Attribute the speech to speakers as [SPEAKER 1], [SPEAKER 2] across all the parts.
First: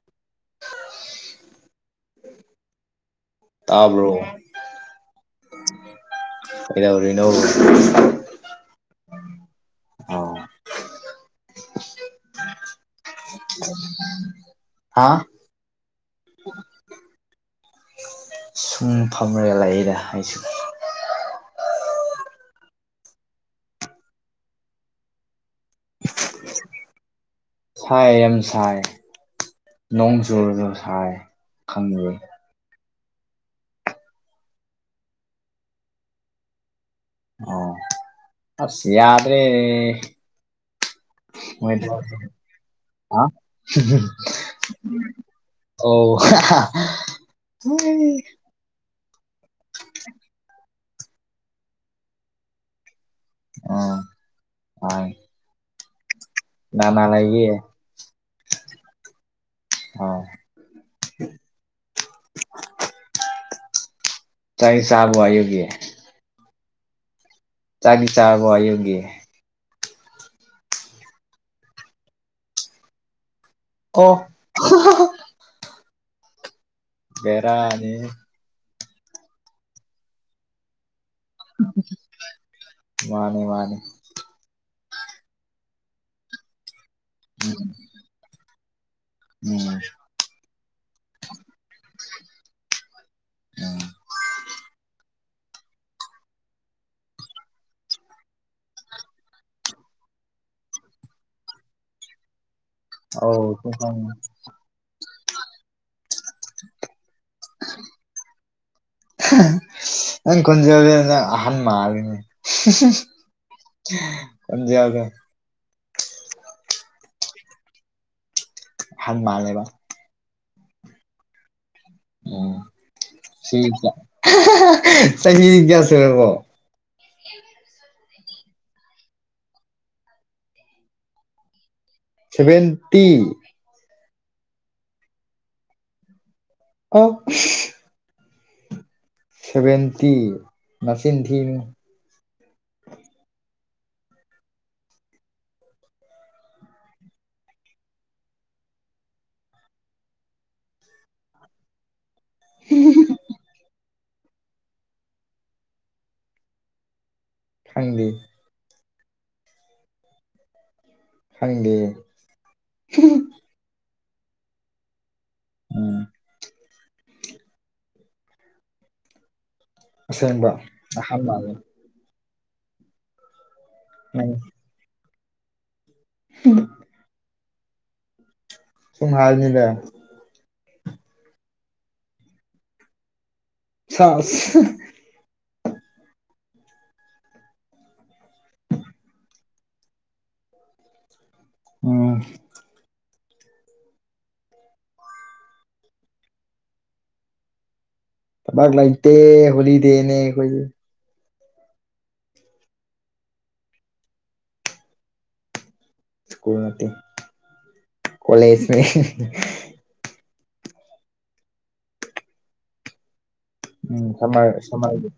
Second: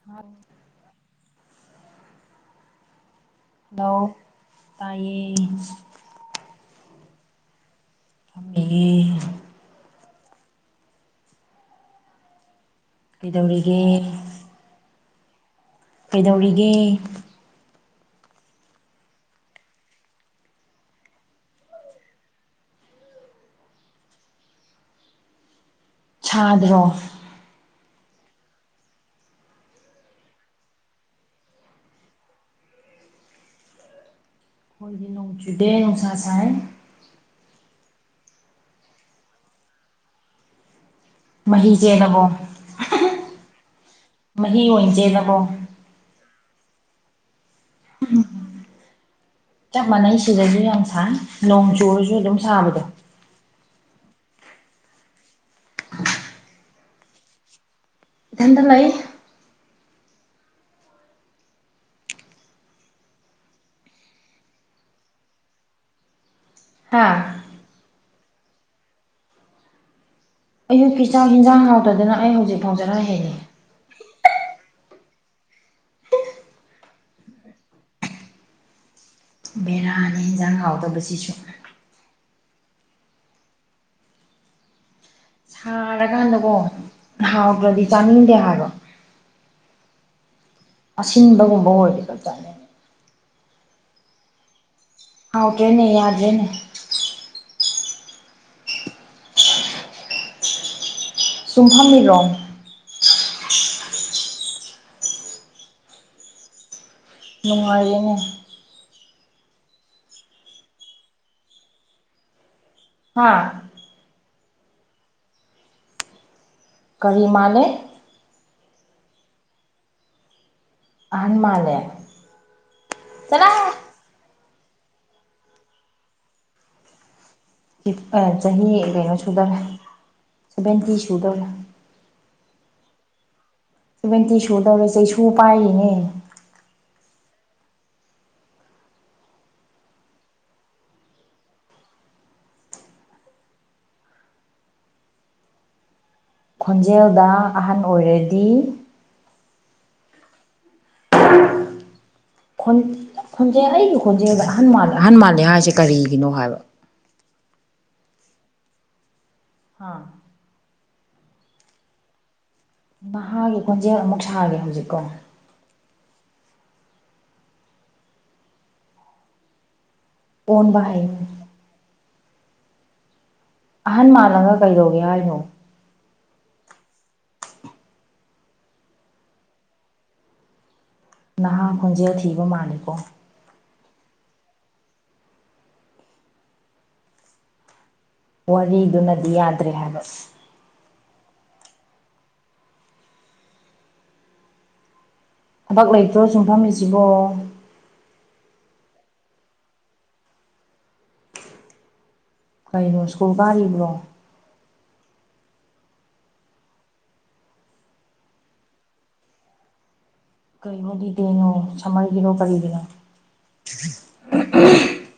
[SPEAKER 1] [unintelligible] hello
[SPEAKER 2] ꯇꯥꯕ꯭ꯔꯣ
[SPEAKER 1] ꯇꯥꯏꯌꯦ
[SPEAKER 2] ꯀꯩꯗꯧꯔꯤꯅꯣ
[SPEAKER 1] [unintelligible]
[SPEAKER 2] ꯑꯣ
[SPEAKER 1] ꯀꯩꯗꯧꯔꯤꯒꯦ
[SPEAKER 2] [unintelligible] ꯍꯥꯥ
[SPEAKER 1] ꯀꯩꯗꯧꯔꯤꯒꯦ
[SPEAKER 2] ꯁꯨꯝ ꯐꯝꯔꯒ ꯂꯩꯏꯗ ꯑꯩꯁꯨ
[SPEAKER 1] ꯁꯥꯗ꯭ꯔꯣ
[SPEAKER 2] ꯁꯥꯏ ꯌꯥꯝ ꯁꯥꯏ ꯅꯣꯡ ꯆꯨꯨꯔꯁꯨ ꯁꯥꯏ ꯈꯪꯗꯦ
[SPEAKER 1] [unintelligible] ꯅꯨꯡꯁ ꯁꯥꯏ
[SPEAKER 2] ꯑꯣ ꯑꯁ ꯌꯥꯗ꯭ꯔꯦꯅꯦ
[SPEAKER 1] ꯃꯍꯤ ꯆꯦꯜꯂꯕꯣ ꯃꯍꯤ ꯑꯣꯏꯅ ꯆꯦꯜꯂꯕꯣ
[SPEAKER 2] [unintelligible] ꯑꯣ [unintelligible]
[SPEAKER 1] ꯆꯞ ꯃꯥꯟꯅꯩ ꯁꯤꯗꯁꯨ ꯌꯥꯝ ꯁꯥꯏ ꯅꯣꯡ ꯆꯨꯔꯁꯨ ꯑꯗꯨꯝ ꯁꯥꯕꯗꯣ
[SPEAKER 2] ꯑꯣ ꯍꯣꯏ ꯀꯅꯥ ꯀꯅꯥ ꯂꯩꯒꯦ
[SPEAKER 1] ꯏꯊꯟꯗ ꯂꯩ
[SPEAKER 2] ꯑꯣ ꯆꯥꯛꯇꯤ ꯆꯥꯔꯕꯣ ꯑꯌꯨꯛꯀꯤ
[SPEAKER 1] ꯍ
[SPEAKER 2] ꯆꯥꯛꯇꯤ ꯆꯥꯔꯕꯣ ꯑꯌꯨꯛꯒꯤ
[SPEAKER 1] ꯑꯌꯨꯛꯀꯤ ꯆꯥꯛ ꯍꯤꯟꯖꯥꯡ ꯍꯥꯎꯇꯗꯅ ꯑꯩ ꯍꯧꯖꯤꯛ ꯐꯥꯎ ꯆꯦꯔ ꯍꯦꯟꯂꯤ
[SPEAKER 2] ꯑꯣ [unintelligible] ꯕꯦꯔꯥꯅꯤꯍꯦ
[SPEAKER 1] ꯕꯦꯔꯥꯅꯤ ꯌꯦꯟꯖꯥꯡ ꯍꯥꯎꯗꯕꯁꯤꯁꯨ
[SPEAKER 2] ꯃꯥꯅꯦ ꯃꯥꯅꯦ
[SPEAKER 1] ꯁꯥꯔꯀꯥꯟꯗꯀꯣ
[SPEAKER 2] ꯎꯝ
[SPEAKER 1] ꯍꯥꯎꯗ꯭ꯔꯗꯤ ꯆꯥꯅꯤꯡꯗꯦ ꯍꯥꯏꯕꯣ
[SPEAKER 2] ꯎꯝ
[SPEAKER 1] ꯑꯁꯤꯟꯕꯒꯨꯝꯕ ꯑꯣꯏꯗꯤ ꯈꯛꯇꯅꯦ ꯑꯒꯦꯅꯤ ꯑꯖꯦꯅꯦ ꯁꯨꯝꯐꯝ ꯃꯤꯔꯣ
[SPEAKER 2] ꯑꯧ ꯐꯝꯃꯤ [unintelligible]
[SPEAKER 1] ꯅꯨꯡꯉꯥꯏꯌꯦꯅꯦ
[SPEAKER 2] ꯅꯪ ꯀꯣꯟꯖꯗ ꯅꯪ ꯑꯍꯟ ꯃꯥꯜꯂꯤꯅꯦ
[SPEAKER 1] ꯍꯥꯥ
[SPEAKER 2] ꯈꯣꯟꯖꯦꯜꯗꯣ
[SPEAKER 1] ꯀꯔꯤꯃꯥꯜꯂꯦ
[SPEAKER 2] ꯍꯥꯟ ꯃꯥꯜꯂꯦꯕ
[SPEAKER 1] ꯑꯍꯟ ꯃꯥꯂꯦ
[SPEAKER 2] ꯑꯣ ꯁꯤ ꯍ ꯀꯁꯨꯔꯕꯣ
[SPEAKER 1] ꯆꯍꯤ ꯀꯩꯅꯣ ꯁꯨꯗꯧꯔꯦ ꯁꯚꯦꯟꯇꯤ ꯁꯨꯗꯧꯔꯦ
[SPEAKER 2] ꯁꯚꯦꯟꯇꯤ
[SPEAKER 1] ꯁꯚꯦꯟꯇꯤ ꯁꯨ ꯇꯧꯔꯁꯦ ꯁꯨ ꯄꯥꯏꯌꯦꯅꯦ
[SPEAKER 2] ꯑꯣ ꯁꯦꯚꯦꯟꯇꯤ ꯃꯆꯤꯟ ꯊꯤꯅꯨ
[SPEAKER 1] ꯈꯣꯟꯖꯦꯜꯗ ꯑꯍꯟ ꯑꯣꯏꯔꯗꯤ ꯈꯣꯟꯖꯦꯜ ꯑꯩꯒꯤ ꯈꯣꯟꯖꯦꯜꯗ ꯑꯍ ꯑꯍꯟ ꯃꯥꯜꯂꯦ ꯍꯥꯏꯁꯦ ꯀꯔꯤꯒꯤꯅꯣ ꯍꯥꯏꯕ
[SPEAKER 2] ꯈꯪꯗꯤ
[SPEAKER 1] ꯍꯥꯥ
[SPEAKER 2] ꯈꯪꯗꯦ
[SPEAKER 1] ꯅꯍꯥꯒꯤ ꯀꯣꯟꯖꯦꯜ ꯑꯃꯨꯛ ꯁꯥꯒꯦ ꯍꯧꯖꯤꯛꯀꯣ
[SPEAKER 2] ꯎꯝ ꯑꯁꯦꯡꯕ
[SPEAKER 1] ꯑꯣꯟꯕ ꯍꯩꯅꯤ
[SPEAKER 2] ꯑꯍꯥꯟꯕꯅꯤ
[SPEAKER 1] ꯑꯍꯟ
[SPEAKER 2] ꯅꯪ
[SPEAKER 1] ꯃꯥꯜꯂꯒ ꯀꯩꯗꯧꯒꯦ ꯍꯥꯏꯔꯤꯅꯣ
[SPEAKER 2] ꯎ ꯁꯨꯝ ꯍꯥꯜꯅꯤꯕ
[SPEAKER 1] ꯅꯍꯥ ꯈꯣꯟꯖꯦꯜ ꯊꯤꯕ ꯃꯥꯜꯂꯦꯀꯣ
[SPEAKER 2] ꯁꯥꯁ
[SPEAKER 1] ꯋꯥꯔꯤꯗꯨꯅꯗꯤ ꯌꯥꯗ꯭ꯔꯦ ꯍꯥꯏꯕ
[SPEAKER 2] ꯎꯟ
[SPEAKER 1] ꯑꯕꯥꯛ ꯂꯩꯇ꯭ꯔꯣ ꯌꯨꯝꯐꯝ ꯏꯖꯤꯕꯣ
[SPEAKER 2] ꯇꯥꯛ ꯂꯩꯇꯦ ꯍꯣꯂꯤꯗꯦꯅꯦ ꯑꯩꯈꯣꯏ
[SPEAKER 1] ꯀꯩꯅꯣ ꯏꯁꯀꯨꯜ ꯀꯥꯔꯤꯕ꯭ꯔꯣ
[SPEAKER 2] ꯁꯀꯨꯜ ꯅꯠꯇꯦ ꯀꯣꯂꯦꯖꯅꯦ
[SPEAKER 1] ꯀꯩ ꯍꯣꯂꯤꯗꯦꯅꯣ ꯁꯃꯃꯦꯒꯤꯔꯥ ꯀꯔꯤꯒꯤꯅꯣ
[SPEAKER 2] ꯎꯝ ꯁꯝꯃꯔ ꯁꯝꯃꯔꯒꯤ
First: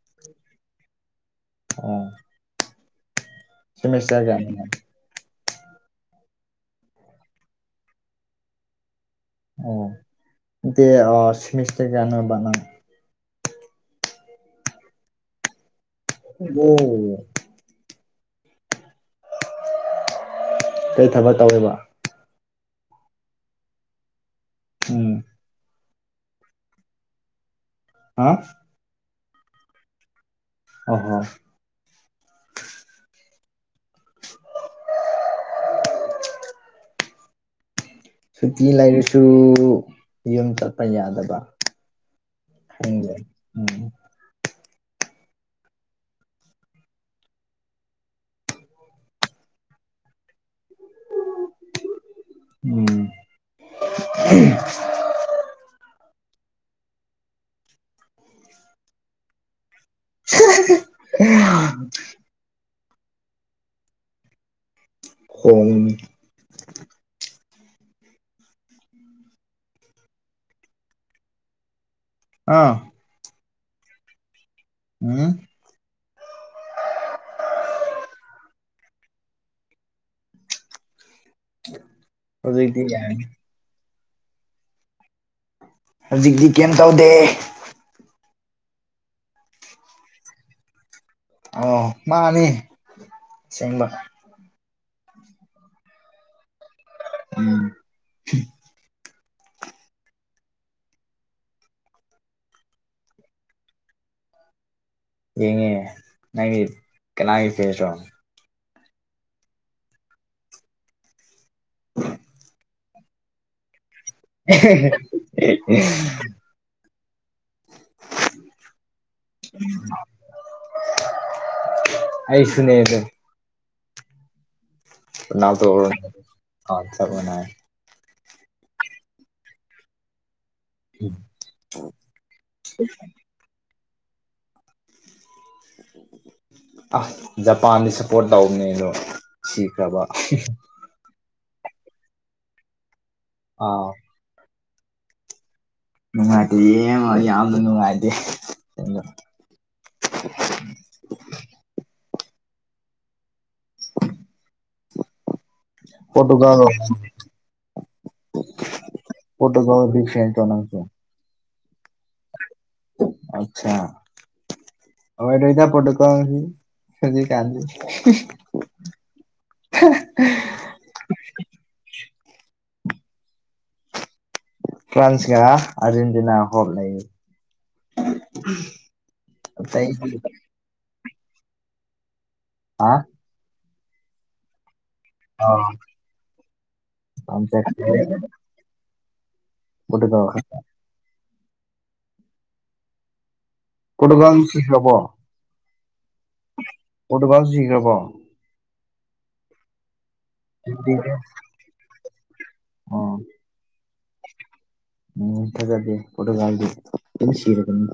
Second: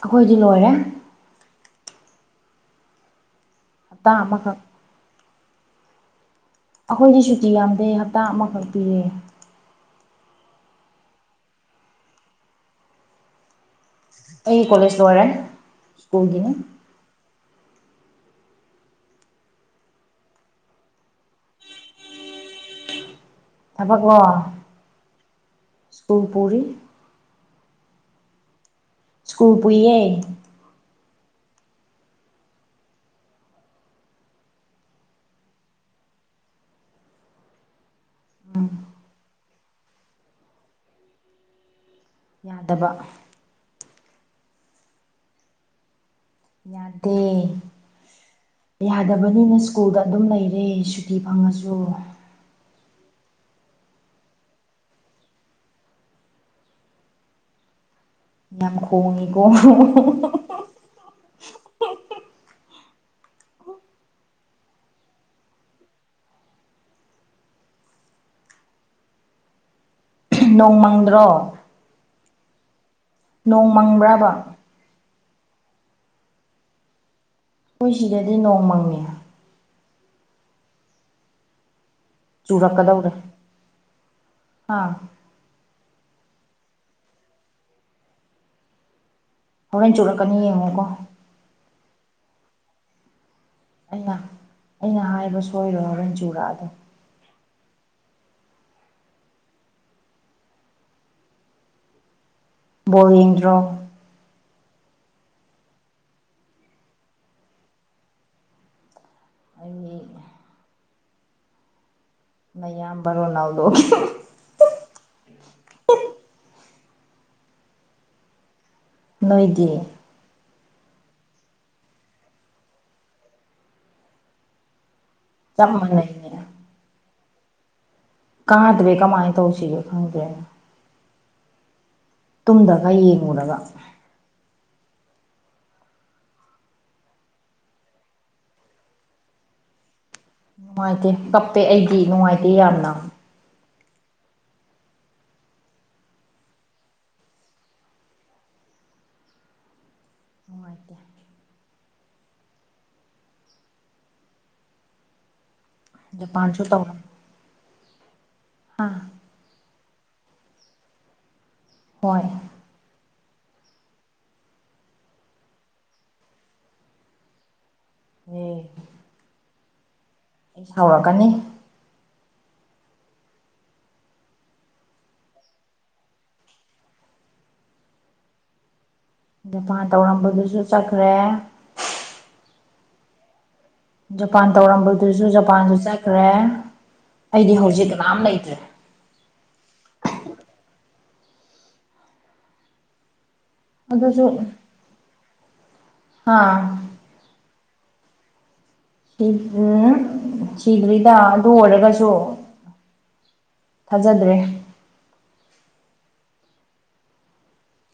[SPEAKER 1] ꯑꯩꯈꯣꯏꯗꯤ ꯂꯣꯏꯔꯦ
[SPEAKER 2] ꯑꯣ
[SPEAKER 1] ꯍꯞꯇꯥ
[SPEAKER 2] ꯁꯦꯃꯤꯁꯇ꯭ꯔ
[SPEAKER 1] ꯑꯃꯈꯛ
[SPEAKER 2] ꯀꯌꯥ
[SPEAKER 1] ꯑꯩꯈꯣꯏꯗꯤ ꯁꯨꯇꯤ ꯌꯥꯝꯗꯦ ꯍꯞꯇꯥ ꯑꯃꯈꯛ ꯄꯤꯔꯦ
[SPEAKER 2] ꯑꯣꯗꯤ ꯁꯤꯃꯤꯁꯇ ꯀꯅ ꯅ
[SPEAKER 1] ꯑꯩ ꯀꯣꯂꯦꯖ ꯂꯣꯏꯔꯦ ꯁ꯭ꯀꯨꯜꯒꯤꯅꯤ
[SPEAKER 2] ꯑꯣ ꯀꯩ ꯊꯕꯛ ꯇꯧꯋꯦꯕ
[SPEAKER 1] ꯊꯕꯥꯛꯂꯣ
[SPEAKER 2] ꯎꯝ
[SPEAKER 1] ꯏꯁ꯭ꯀꯨꯜ ꯄꯨꯔꯤ
[SPEAKER 2] ꯍꯥ
[SPEAKER 1] ꯏꯁꯀꯨꯜ ꯄꯨꯏꯌꯦ
[SPEAKER 2] ꯑꯣ ꯍꯣ
[SPEAKER 1] ꯎꯝ
[SPEAKER 2] ꯁꯨꯇꯤ ꯂꯩꯔꯁꯨ ꯌꯨꯝ ꯆꯠꯄ ꯌꯥꯗꯕ ꯍ
[SPEAKER 1] ꯌꯥꯗꯕ
[SPEAKER 2] ꯎꯝ
[SPEAKER 1] ꯌꯥꯗꯦ ꯌꯥꯗꯕꯅꯤꯅ ꯏꯁ꯭ꯀꯨꯜꯗ ꯑꯗꯨꯝ ꯂꯩꯔꯦ ꯁꯨꯇꯤ ꯐꯪꯉꯁꯨ
[SPEAKER 2] ꯎꯝ
[SPEAKER 1] ꯌꯥꯝ ꯈꯣꯡꯉꯦꯀꯣ
[SPEAKER 2] [inaudible] ꯍ
[SPEAKER 1] ꯅꯣꯡꯃꯪꯗ꯭ꯔꯣ
[SPEAKER 2] ꯑꯥ
[SPEAKER 1] ꯅꯣꯡ ꯃꯪꯕ꯭ꯔꯕ
[SPEAKER 2] ꯎꯝ
[SPEAKER 1] ꯃꯈꯣꯏ ꯁꯤꯗꯗꯤ ꯅꯣꯡ ꯃꯪꯉꯦ
[SPEAKER 2] ꯍ
[SPEAKER 1] ꯆꯨꯔꯛꯀꯗꯧꯔꯦ ꯍꯥꯥ
[SPEAKER 2] ꯍꯧꯖꯤꯛꯇꯤ ꯀꯩꯝ ꯇꯧꯗꯦ
[SPEAKER 1] ꯍꯣꯔꯦꯟ ꯆꯨꯔꯛꯀꯅꯤ ꯌꯦꯡꯉꯣꯀꯣ
[SPEAKER 2] ꯑ ꯃꯥ ꯑꯅꯤ
[SPEAKER 1] ꯑꯩꯅ ꯑꯩꯅ ꯍꯥꯏꯕ ꯁꯣꯏꯔꯣ ꯔꯟꯖꯨꯔꯥꯗꯣ
[SPEAKER 2] ꯎꯝ
[SPEAKER 1] ꯕꯣꯋꯦꯟꯗ꯭ꯔꯣ
[SPEAKER 2] ꯌꯦꯡꯉꯦ ꯅꯪꯒꯤ ꯀꯅꯥꯒꯤ ꯐꯦ ꯆꯣ
[SPEAKER 1] ꯑꯩ ꯃꯌꯥꯝ ꯕꯔꯣꯅꯥꯎꯗꯣ
[SPEAKER 2] [unintelligible]
[SPEAKER 1] ꯅꯣꯏꯗꯤ
[SPEAKER 2] ꯑꯩꯁꯨꯅꯤꯗ
[SPEAKER 1] ꯆꯞ ꯃꯥꯟꯅꯩꯅꯦ
[SPEAKER 2] ꯕꯅ
[SPEAKER 1] ꯀꯥꯗ꯭ꯔꯦ ꯀꯃꯥꯏꯅ ꯇꯧꯁꯤꯒꯣ ꯈꯪꯗ꯭ꯔꯦꯅ
[SPEAKER 2] ꯎꯝ
[SPEAKER 1] ꯇꯨꯝꯗꯒ ꯌꯦꯡꯉꯨꯔꯒ
[SPEAKER 2] [unintelligible] ꯑꯁ ꯖꯄꯥꯟꯗꯤ ꯁꯞꯄꯣꯔꯠ ꯇꯧꯕꯅꯦ ꯑꯗꯣ ꯁꯤꯈ꯭ꯔꯕ
[SPEAKER 1] ꯅꯨꯡꯉꯥꯏꯇꯦ ꯀꯞꯄꯦ ꯑꯩꯗꯤ ꯅꯨꯡꯉꯥꯏꯇꯦ ꯌꯥꯝꯅ
[SPEAKER 2] ꯑ ꯅꯨꯡꯉꯥꯏꯇꯦ ꯌꯦꯡꯉ ꯌꯥꯝꯅ ꯅꯨꯡꯉꯥꯏꯇꯦ
[SPEAKER 1] ꯅꯨꯡꯉꯥꯏꯇꯦ
[SPEAKER 2] ꯄꯣꯇꯨꯒꯜ
[SPEAKER 1] ꯖꯄꯥꯟꯁꯨ ꯑꯝ
[SPEAKER 2] ꯐꯣꯇꯣꯒ꯭ꯔꯤ ꯆꯣꯅꯥꯪꯁꯦ
[SPEAKER 1] ꯍꯣꯏ
[SPEAKER 2] ꯑꯆꯥ ꯑꯣꯥꯏ ꯏ ꯊ ꯄꯣꯠꯨ ꯀꯁꯤ ꯁꯖꯤ ꯀꯥꯟꯁꯤ
[SPEAKER 1] ꯍꯝ
[SPEAKER 2] [unintelligible]
[SPEAKER 1] ꯑꯩ ꯁꯥꯎꯔꯛꯀꯅꯤ
[SPEAKER 2] ꯐ꯭ꯔꯥꯟꯁ ꯀ ꯑꯔꯖꯦꯟꯇꯤꯅꯥ ꯍꯕ ꯂꯩ
[SPEAKER 1] ꯗꯐꯥꯟ
[SPEAKER 2] ꯑꯇꯩꯗꯤ
[SPEAKER 1] ꯇꯧꯔꯝꯕꯗꯨꯁꯨ ꯆꯠꯈ꯭ꯔꯦ
[SPEAKER 2] ꯍꯥ
[SPEAKER 1] ꯖꯄꯥꯟ ꯇꯧꯔꯝꯕꯗꯨꯁꯨ
[SPEAKER 2] ꯑꯥ
[SPEAKER 1] ꯖꯄꯥꯟꯁꯨ ꯆꯠꯈ꯭ꯔꯦ ꯑꯩꯗꯤ
[SPEAKER 2] ꯄꯥꯝꯖꯈ꯭ꯔꯦ
[SPEAKER 1] ꯍꯧꯖꯤꯛꯅꯥꯝ ꯂꯩꯇ꯭ꯔꯦ
[SPEAKER 2] ꯇꯗ
[SPEAKER 1] ꯑꯗꯨꯁꯨ
[SPEAKER 2] ꯀꯠꯒꯟꯁꯨ ꯍꯕꯣ
[SPEAKER 1] ꯑꯥ
[SPEAKER 2] ꯑꯣꯗꯨꯕꯥ ꯁꯤꯈ꯭ꯔꯕꯣ
[SPEAKER 1] ꯎꯝ ꯁꯤꯗ꯭ꯔꯤꯗ ꯑꯗꯨ ꯑꯣꯏꯔꯒꯁꯨ ꯊꯥꯖꯗ꯭ꯔꯦ
[SPEAKER 2] ꯎꯝ ꯊꯖꯗꯦ ꯐꯣꯇꯣꯒꯗꯤ ꯁꯤꯔꯒꯅꯤ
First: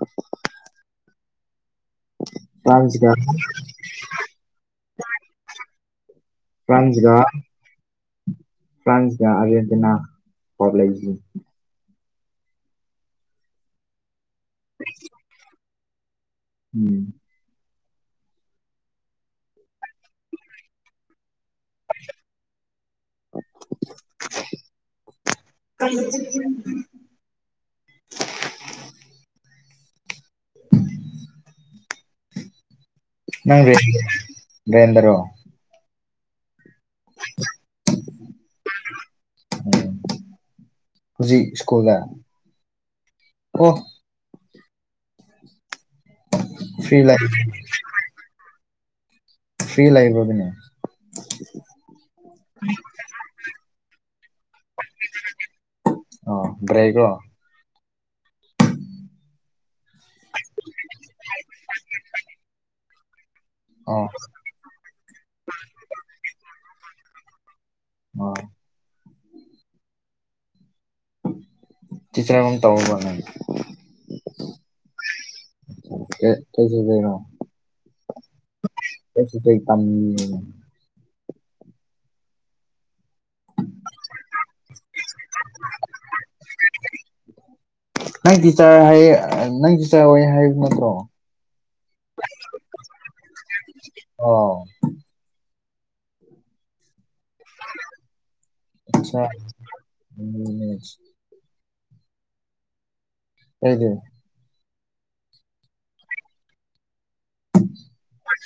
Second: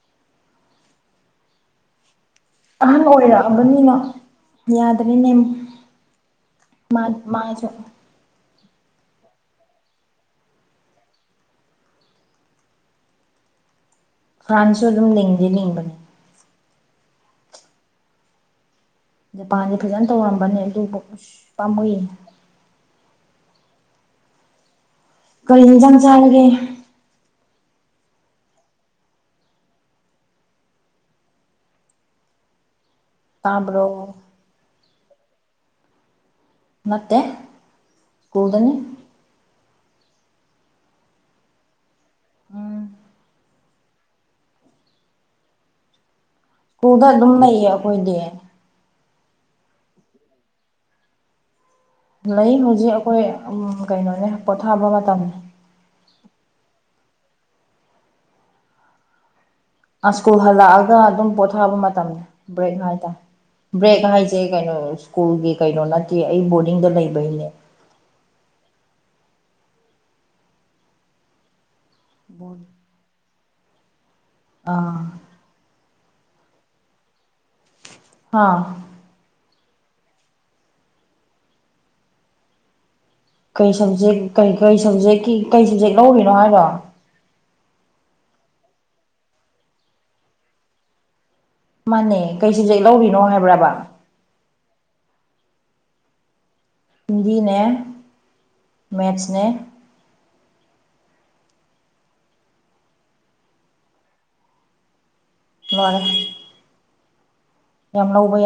[SPEAKER 1] ꯑꯍꯟ
[SPEAKER 2] ꯐ꯭ꯔꯥꯟꯁꯒ
[SPEAKER 1] ꯑꯣꯏꯔꯛꯑꯕꯅꯤꯅ ꯌꯥꯗꯅꯤꯅꯦ ꯃꯥ ꯃꯥꯁ
[SPEAKER 2] ꯐ꯭ꯔꯥꯟꯁ ꯀ ꯑꯔꯖꯦꯟꯇꯤꯅꯥ ꯄꯕ ꯂꯩꯁꯤ
[SPEAKER 1] ꯐ꯭ꯔꯥꯟꯁꯁꯨ ꯑꯗꯨꯝ ꯂꯤꯡꯗꯤꯦ ꯂꯤꯡꯕꯅꯤ
[SPEAKER 2] ꯎꯝ
[SPEAKER 1] ꯖꯄꯥꯟꯁꯦ ꯐꯖꯅ ꯇꯧꯔꯝꯕꯅꯦ ꯑꯗꯨꯕꯨ ꯑ ꯄꯥꯝꯃꯨꯏ
[SPEAKER 2] [unintelligible]
[SPEAKER 1] ꯀꯔꯤ ꯌꯦꯟꯖꯥꯡ ꯆꯥꯔꯒꯦ
[SPEAKER 2] ꯎ ꯅꯪ
[SPEAKER 1] ꯇꯥꯕ꯭ꯔꯣ
[SPEAKER 2] ꯔꯦꯗꯔꯣ
[SPEAKER 1] ꯃꯦ ꯁ꯭ꯀꯨꯜꯗꯅꯤ
[SPEAKER 2] ꯍꯧꯖꯤꯛ ꯁ꯭ꯀꯨꯜꯗ
[SPEAKER 1] ꯎꯝ
[SPEAKER 2] ꯑꯣ ꯐ꯭ꯔꯤ
[SPEAKER 1] ꯁ꯭ꯨꯗ
[SPEAKER 2] ꯂꯩ
[SPEAKER 1] ꯑꯗꯨꯝ ꯂꯩꯌꯦ ꯑꯩꯈꯣꯏꯗꯤ
[SPEAKER 2] ꯐꯔꯤ ꯂꯥꯏꯕ꯭ꯔ ꯑꯗꯨꯅꯦ
[SPEAKER 1] ꯂꯩ ꯍꯧꯖꯤꯛ ꯑꯩꯈꯣꯏ ꯎ ꯀꯩꯅꯣꯅꯦ ꯄꯣꯊꯥꯕ ꯃꯇꯝꯅꯤ
[SPEAKER 2] ꯑꯣ ꯭ꯔꯦꯒꯣ
[SPEAKER 1] ꯁ꯭ꯀꯨꯜ ꯍꯜꯂꯛꯑꯒ ꯑꯗꯨꯝ ꯄꯣꯊꯥꯕ ꯃꯇꯝ ꯕ꯭ꯔꯦꯛ ꯍꯥꯏꯇꯥꯔꯦ ꯕ꯭ꯔꯦꯛ
[SPEAKER 2] ꯑꯣ
[SPEAKER 1] ꯍꯥꯏꯁꯦ ꯀꯩꯅꯣ ꯁ꯭ꯀꯨꯜꯒꯤ ꯀꯩꯅꯣ ꯅꯠꯇꯦ ꯑꯩ ꯕꯣꯔꯗꯤꯡꯗ ꯂꯩꯕꯩꯅꯦ
[SPEAKER 2] ꯑꯣ ꯆꯤꯆ꯭ꯔ ꯑꯃ ꯇꯧ
[SPEAKER 1] ꯑ
[SPEAKER 2] ꯦ ꯀꯩꯁꯔꯣ
[SPEAKER 1] ꯍꯥꯥ
[SPEAKER 2] ꯀꯁꯁꯨ ꯀꯝ
[SPEAKER 1] ꯀꯔꯤ ꯁꯕꯖꯦꯛ ꯀꯩ ꯀꯔꯤ ꯁꯕꯖꯦꯛꯀꯤ ꯀꯩ ꯁꯕꯖꯦꯛ ꯂꯧꯕꯔꯤꯅꯣ ꯍꯥꯏꯔꯣ
[SPEAKER 2] ꯅꯪꯗꯤꯤ ꯆꯥꯔ ꯍꯥꯏꯌꯦ ꯅꯪ ꯆꯤ ꯆꯔ ꯍ ꯍꯥꯏꯕ ꯅꯠꯇ꯭ꯔꯣ
[SPEAKER 1] ꯃꯥꯅꯦ ꯀꯩ ꯁꯖꯦꯛ ꯂꯧꯔꯤꯅꯣ ꯍꯥꯏꯕ꯭ꯔꯕ
[SPEAKER 2] ꯑꯣ
[SPEAKER 1] ꯍꯤꯟꯗꯤꯅꯦ ꯃꯦꯠꯁꯅꯦ
[SPEAKER 2] ꯎꯝ ꯍ ꯍ
[SPEAKER 1] ꯣꯏ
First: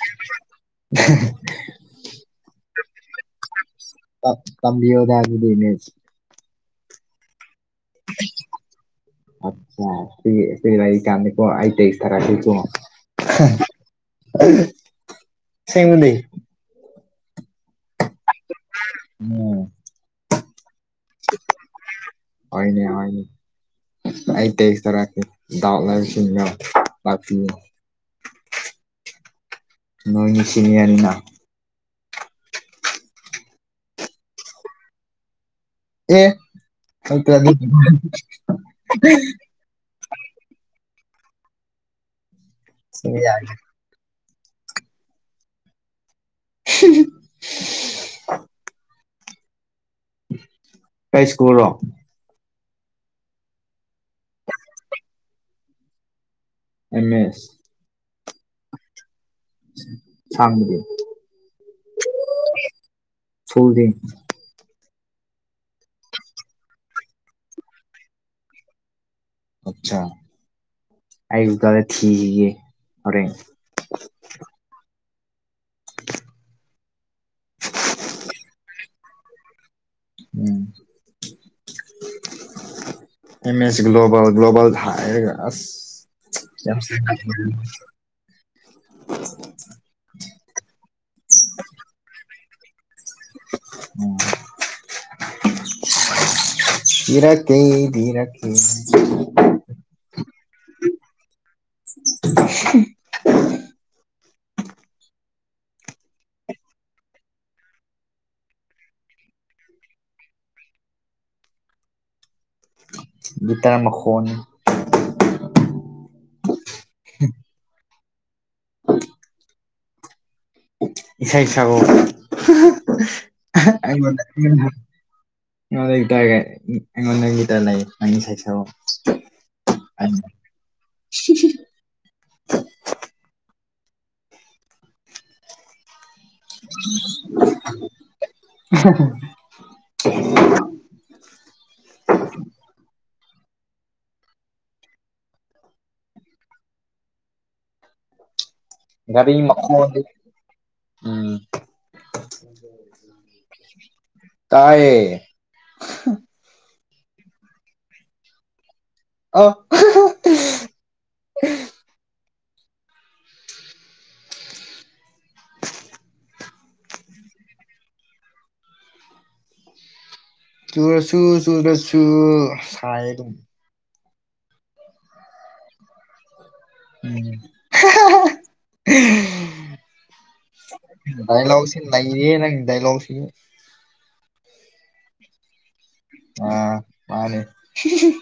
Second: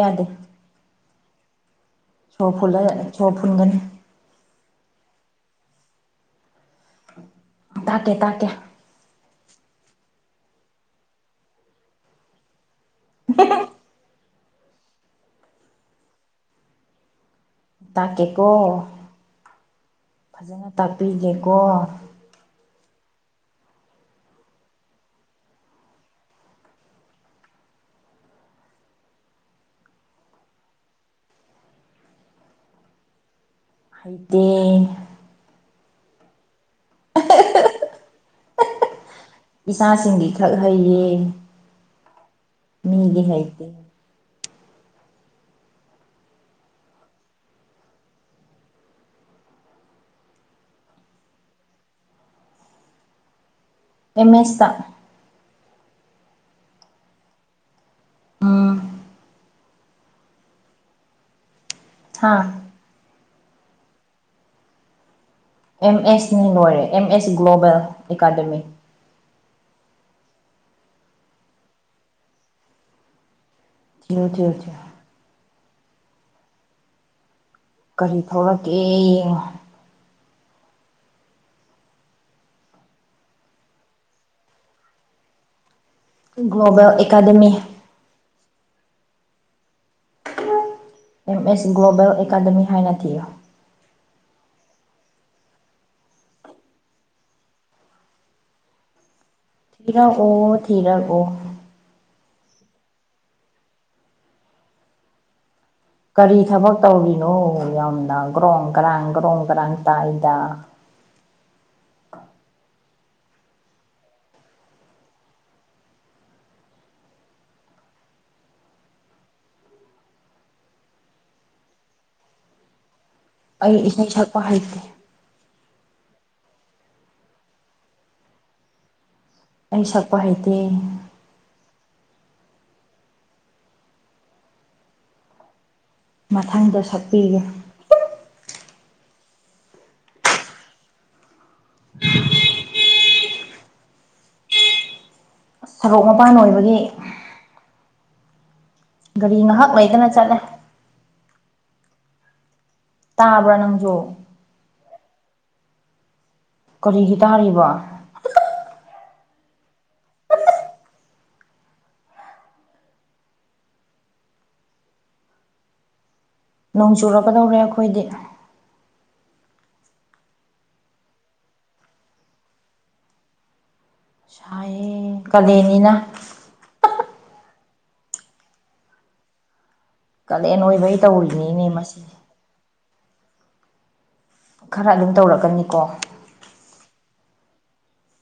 [SPEAKER 1] ꯌꯥꯗꯦ ꯁꯣꯔ ꯐꯨꯜꯂ ꯁꯣꯔ ꯐꯨꯟꯒꯅꯤ
[SPEAKER 2] ꯇꯝꯕ ꯌꯗꯗꯤꯅꯦ
[SPEAKER 1] ꯇꯥꯛꯀꯦ ꯇꯥꯛꯀꯦ
[SPEAKER 2] ꯑꯆꯥ ꯁꯤ ꯁꯤ ꯆꯣ ꯇ ꯑꯩꯁ ꯇꯔ ꯀꯉ ꯁꯤꯃꯤꯗꯤ ꯂꯩ
[SPEAKER 1] ꯇꯥꯛꯀꯦꯀꯣ
[SPEAKER 2] ꯎꯝ
[SPEAKER 1] ꯐꯖꯅ ꯇꯥꯛꯄꯤꯒꯦꯀꯣ
[SPEAKER 2] ꯑꯣꯏꯅꯦꯅꯦ ꯑꯩ ꯇꯦꯛ ꯆꯔꯛꯀꯦ ꯗꯥꯎ ꯂꯕꯁꯤꯡꯒ ꯂꯥꯛꯄꯤ ꯅꯣꯏ ꯃꯤ [unintelligible]
[SPEAKER 1] ꯍꯩꯇꯦ
[SPEAKER 2] [unintelligible] [unintelligible]
[SPEAKER 1] ꯏꯆꯥꯁꯤꯡꯒꯤ ꯈꯛ ꯍꯩꯌꯦ ꯃꯤꯒꯤ
[SPEAKER 2] ꯌꯥꯔꯦ
[SPEAKER 1] ꯍꯩꯇꯦ
[SPEAKER 2] [unintelligible] ꯀꯥꯏꯁꯀꯔꯣ [unintelligible]
[SPEAKER 1] ꯑꯦꯝ ꯑꯦꯁꯇ
[SPEAKER 2] ꯑꯦꯝ ꯑꯦꯁ
[SPEAKER 1] ꯑꯥ
[SPEAKER 2] [unintelligible]
[SPEAKER 1] ꯍ
[SPEAKER 2] [unintelligible]
[SPEAKER 1] ꯑꯦꯝ ꯑꯦꯁꯅꯤ ꯂꯣꯏꯔꯦ ꯑꯦꯝ ꯑꯦꯁ ꯒ꯭ꯂꯣꯕꯦꯜ ꯑꯦꯀꯥꯗꯃꯤ
[SPEAKER 2] ꯑꯆꯥ ꯑꯩꯀꯗ [unintelligible]
[SPEAKER 1] ꯊꯤꯌꯨ ꯊꯤꯌꯨ ꯊꯤꯌꯨ ꯀꯔꯤ ꯊꯧꯔꯥꯛꯀꯦ ꯌꯦꯡꯉꯣ
[SPEAKER 2] ꯎꯝ [unintelligible] ꯑꯦ ꯑꯦꯁ ꯒ꯭ꯂꯣꯕꯜ ꯒ꯭ꯂꯣꯕꯜ ꯊꯔꯑ
[SPEAKER 1] global academy M S global academy ꯍꯥꯏꯅ ꯊꯤꯔꯣ
[SPEAKER 2] ꯍꯔ ꯀꯦꯔꯦ [unintelligible]
[SPEAKER 1] ꯊꯤꯔꯛꯑꯣ ꯊꯤꯔꯛꯑꯣ
[SPEAKER 2] [unintelligible]
[SPEAKER 1] ꯀꯔꯤ ꯊꯕꯛ ꯇꯧꯔꯤꯅꯣ ꯌꯥꯝꯅ ꯒ꯭ꯔꯣꯡ ꯒꯔꯥꯡ ꯒ꯭ꯔꯣꯡ ꯒꯔꯥꯡ ꯇꯥꯏꯗ
[SPEAKER 2] ꯒꯤꯇꯥꯔ ꯃ ꯈꯣꯟꯅꯤ [unintelligible] [unintelligible] ꯏꯁꯩꯁꯛꯑꯣ
[SPEAKER 1] ꯑꯩ ꯏꯁꯩ ꯁꯛꯄ
[SPEAKER 2] [unintelligible]
[SPEAKER 1] ꯍꯩꯇꯦ
[SPEAKER 2] ꯑꯩꯉꯣꯟꯗꯒꯤꯇꯥꯔꯒ ꯑꯩꯉꯣꯟꯗꯒꯤꯇ ꯂꯩ ꯑꯅꯤ ꯁꯩꯁꯛ [unintelligible]
[SPEAKER 1] ꯑꯩ ꯁꯛꯄ ꯍꯩꯇꯦ
[SPEAKER 2] [unintelligible]
[SPEAKER 1] ꯃꯊꯪꯗ ꯁꯛꯄꯤꯒꯦ
[SPEAKER 2] [unintelligible]
[SPEAKER 1] ꯑꯁ ꯁꯣꯔꯣꯛ ꯃꯄꯥꯟ ꯑꯣꯏꯕꯒꯤ ꯒꯥꯔꯤ
[SPEAKER 2] ꯒꯥꯗꯤ
[SPEAKER 1] ꯉꯥꯏꯍꯥꯛ
[SPEAKER 2] ꯃꯈꯣꯟꯗꯤ
[SPEAKER 1] ꯂꯩꯗꯅ ꯆꯠꯂꯦ
[SPEAKER 2] ꯎꯝ
[SPEAKER 1] ꯇꯥꯕ꯭ꯔꯥ ꯅꯪꯁꯨ
[SPEAKER 2] ꯇꯥꯏꯌꯦ
[SPEAKER 1] ꯀꯔꯤꯒꯤ ꯇꯥꯔꯤꯕ
[SPEAKER 2] [unintelligible]
[SPEAKER 1] ꯅꯣꯡ ꯆꯨꯨꯔꯛꯀꯗꯧꯔꯦ ꯑꯩꯈꯣꯏꯗꯤ
[SPEAKER 2] ꯆꯨꯔꯁꯨ ꯆꯨꯗ꯭ꯔꯁꯨ ꯁꯥꯏ ꯑꯗꯨꯝ
[SPEAKER 1] ꯁꯥꯏꯌꯦ ꯀꯂꯦꯟꯅꯤꯅ
[SPEAKER 2] [unintelligible]
[SPEAKER 1] ꯀꯥꯂꯦꯟ ꯑꯣꯏꯕꯩ
[SPEAKER 2] ꯗꯥꯏ
[SPEAKER 1] ꯇꯧꯔꯤꯅꯤꯅꯦ
[SPEAKER 2] ꯂꯣꯛꯁꯤ
[SPEAKER 1] ꯃꯁꯤ
[SPEAKER 2] ꯅꯩꯔꯦꯍꯦ ꯅꯪꯗꯥꯏ ꯂꯣꯛꯁꯤ
[SPEAKER 1] ꯈꯔ ꯑꯗꯨꯝ ꯇꯧꯔꯛꯀꯅꯤꯀꯣ
[SPEAKER 2] ꯑꯥ ꯃꯥꯅꯦ [unintelligible]